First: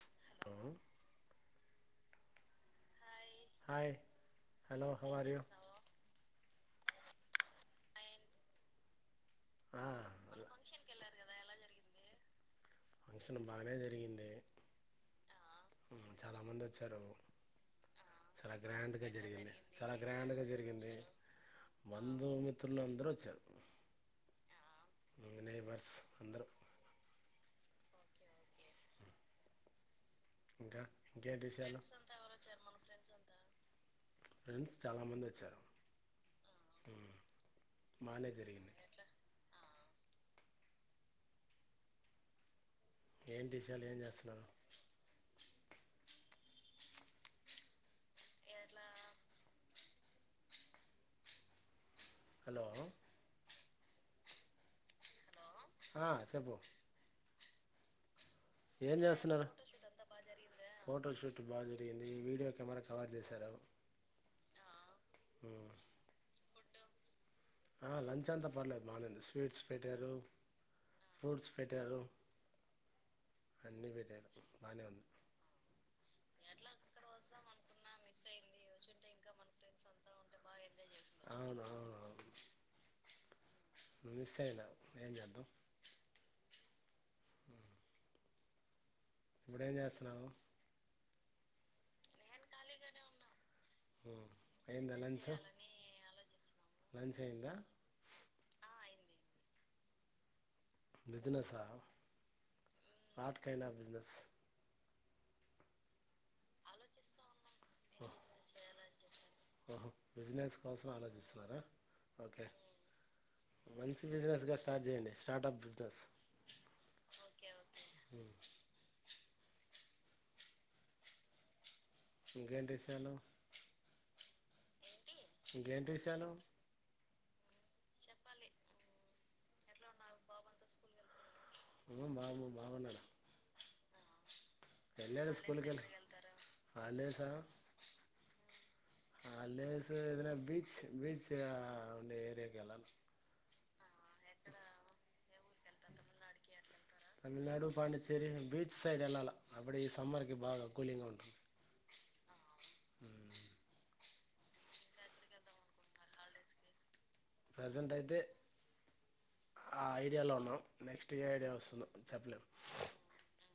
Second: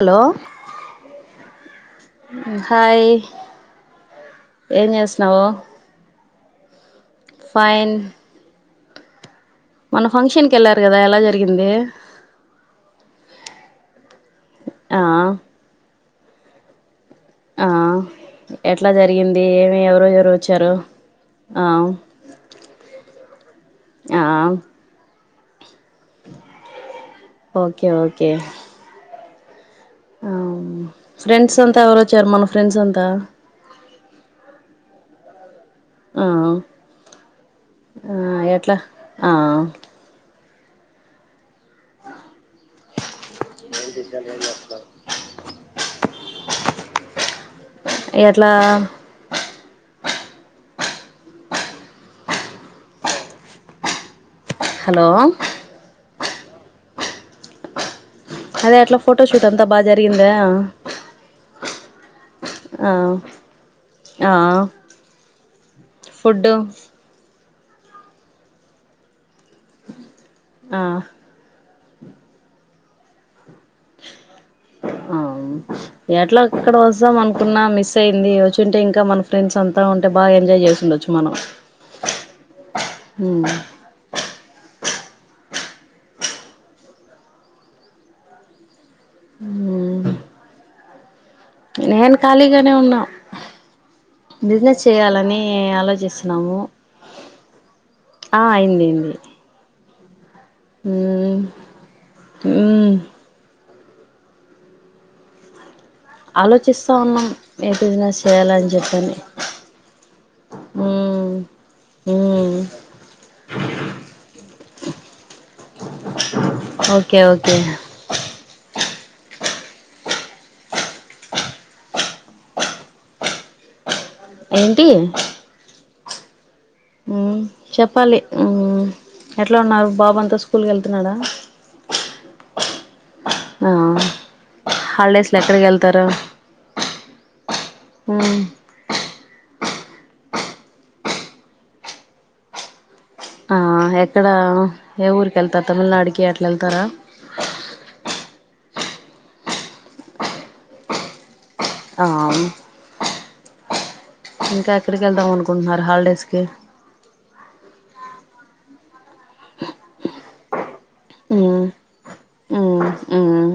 Hello hi hi ఏం hello how are you. చేస్తున్నావు fine ఆ మొన్న ఫంక్షన్ అలా కి వెళ్ళారు కదా ఎలా జరిగింది ఫంక్షన్ బాగానే జరిగింది ఆ చాలా మంది వచ్చారు ఆ చాలా ఎట్లా గ్రాండ్ గా జరిగింది ఏమి చాలా ఎవరో ఎవరు గ్రాండ్ గా వచ్చారు జరిగింది ఆ బంధుమిత్రులు అందరూ వచ్చారు ఆ నైబర్స్ అందరు ఓకే ఓకే ఆ ఇంకా ఇంకేంటి ఫ్రెండ్స్ విషయాలు అంతా ఎవరు వచ్చారు మన ఫ్రెండ్స్ అంతా ఫ్రెండ్స్ చాలా మంది వచ్చారు ఆ ఉమ్, బాగానే జరిగింది ఏట్లా ఆ ఏం. విషయాలు ఏం చేస్తున్నారు ఎట్లా హలో హలో ఆహా చెప్పు అదే ఏం అట్లా ఫోటోషూట్ చేస్తున్నారు అంతా బాగా జరిగిందా ఫోటోషూట్ బాగా జరిగింది వీడియో కెమెరా ఆ కవర్ చేశారు ఆ ఉమ్, ఫుడ్ ఆ లంచ్ అంతా పర్లేదు బానే ఉంది స్వీట్స్ పెట్టారు ఆ ఫ్రూట్స్ పెట్టారు. అన్నీ పెట్టారు బాగానే ఉంది ఆ ఎట్లా అక్కడ వస్తాం అనుకున్నా మిస్ అయింది వచ్చుంటే ఇంకా మన ఫ్రెండ్స్ అంతా ఉంటే బాగా ఎంజాయ్ చేసిండొచ్చు మనం. అవును అవును అవును హ్మ్. మిస్ అయి ఏం చేద్దాం. ఇప్పుడు ఏం చేస్తున్నావ్. నేను. ఖాళీగానే ఉన్నా ఉమ్. బిజినెస్ అయిందా లంచ్ చేయాలని ఆలోచిస్తున్నాము లంచ్ అయిందా ఆ అయిందిది బిజినెసా మ్మ్ పాట్ కైనా. దస్. ఆలోచిస్తా ఉన్నాం ఏ బిజినెస్ చేయాల అని చెప్పిని. ఓహో బిజినెస్ కోసం ఆలోచిస్తున్నారా ఓకే మ్మ్ మంచి బిజినెస్ గా. స్టార్ట్ చేయండి స్టార్ ప్. Okay okay. ఇంకేేంటి విషయాలు. ఏంటి ఇంకేంటి విషయాలు మ్మ్ చెప్పాలి ఎట్లా ఉన్నారు బాబు అంతా స్కూల్కి వెళ్తున్నాడా బావున్నారా ఆ హాలిడేస్ లో ఎక్కడికి స్కూల్కి వెళ్ళి వెళ్తారు హాలిడేసా హాలిడేస్ ఏదన్నా బీచ్ బీచ్ ఏరియాకి ఎలా ఆ ఎక్కడ ఏ ఊరికి వెళ్తారుా తమిళనాడుకి అట్లా వెళ్తారా తమిళనాడు పాండిచ్చేరి బీచ్ సైడ్ వెళ్ళాలి అప్పుడ ఈ సమ్మర్ కి బాగా కూలింగ్ గా ఉంటుంది ఆ ఇంకా ఎక్కడికి వెళ్దాం అనుకుంటున్నారు హాలిడేస్ కి ప్రసెంట్ అయితే ఆ ఐడియాలో ఉన్నాం నెక్స్ట్ ఏ ఐడియా హ్మ్ వస్తదో చెప్పలేము హ్మ్ హ్మ్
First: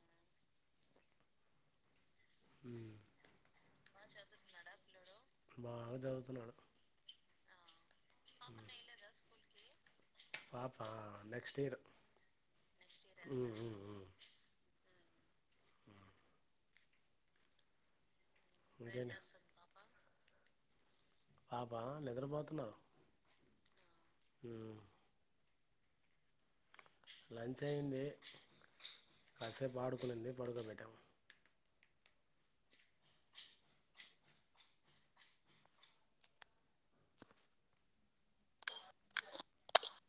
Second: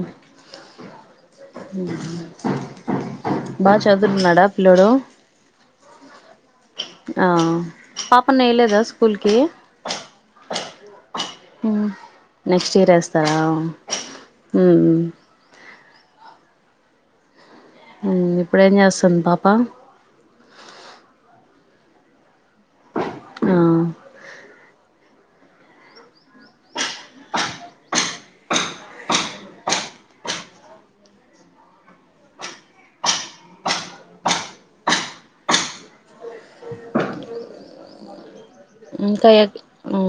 ఉ బాగా చదురున్నాడా పిల్లోడు బాగా చదువుతున్నాడు ఆ పాపను వేయలేదా స్కూల్ కి పాప నెక్స్ట్ ఇయర్ నెక్స్ట్ ఇయర్ వేస్తారా ఉమ్, ఉమ్, ఉమ్. ఉ ఇప్పుడు ఏం ఇంకేంటి చేస్తుంది పాప పాబా నిద్రపోతున్నా ఆ అ లంచ్ అయింది కాసేపు ఆడుకునింది పడుకోబెట్టాము ఇంకా ఏది ఆ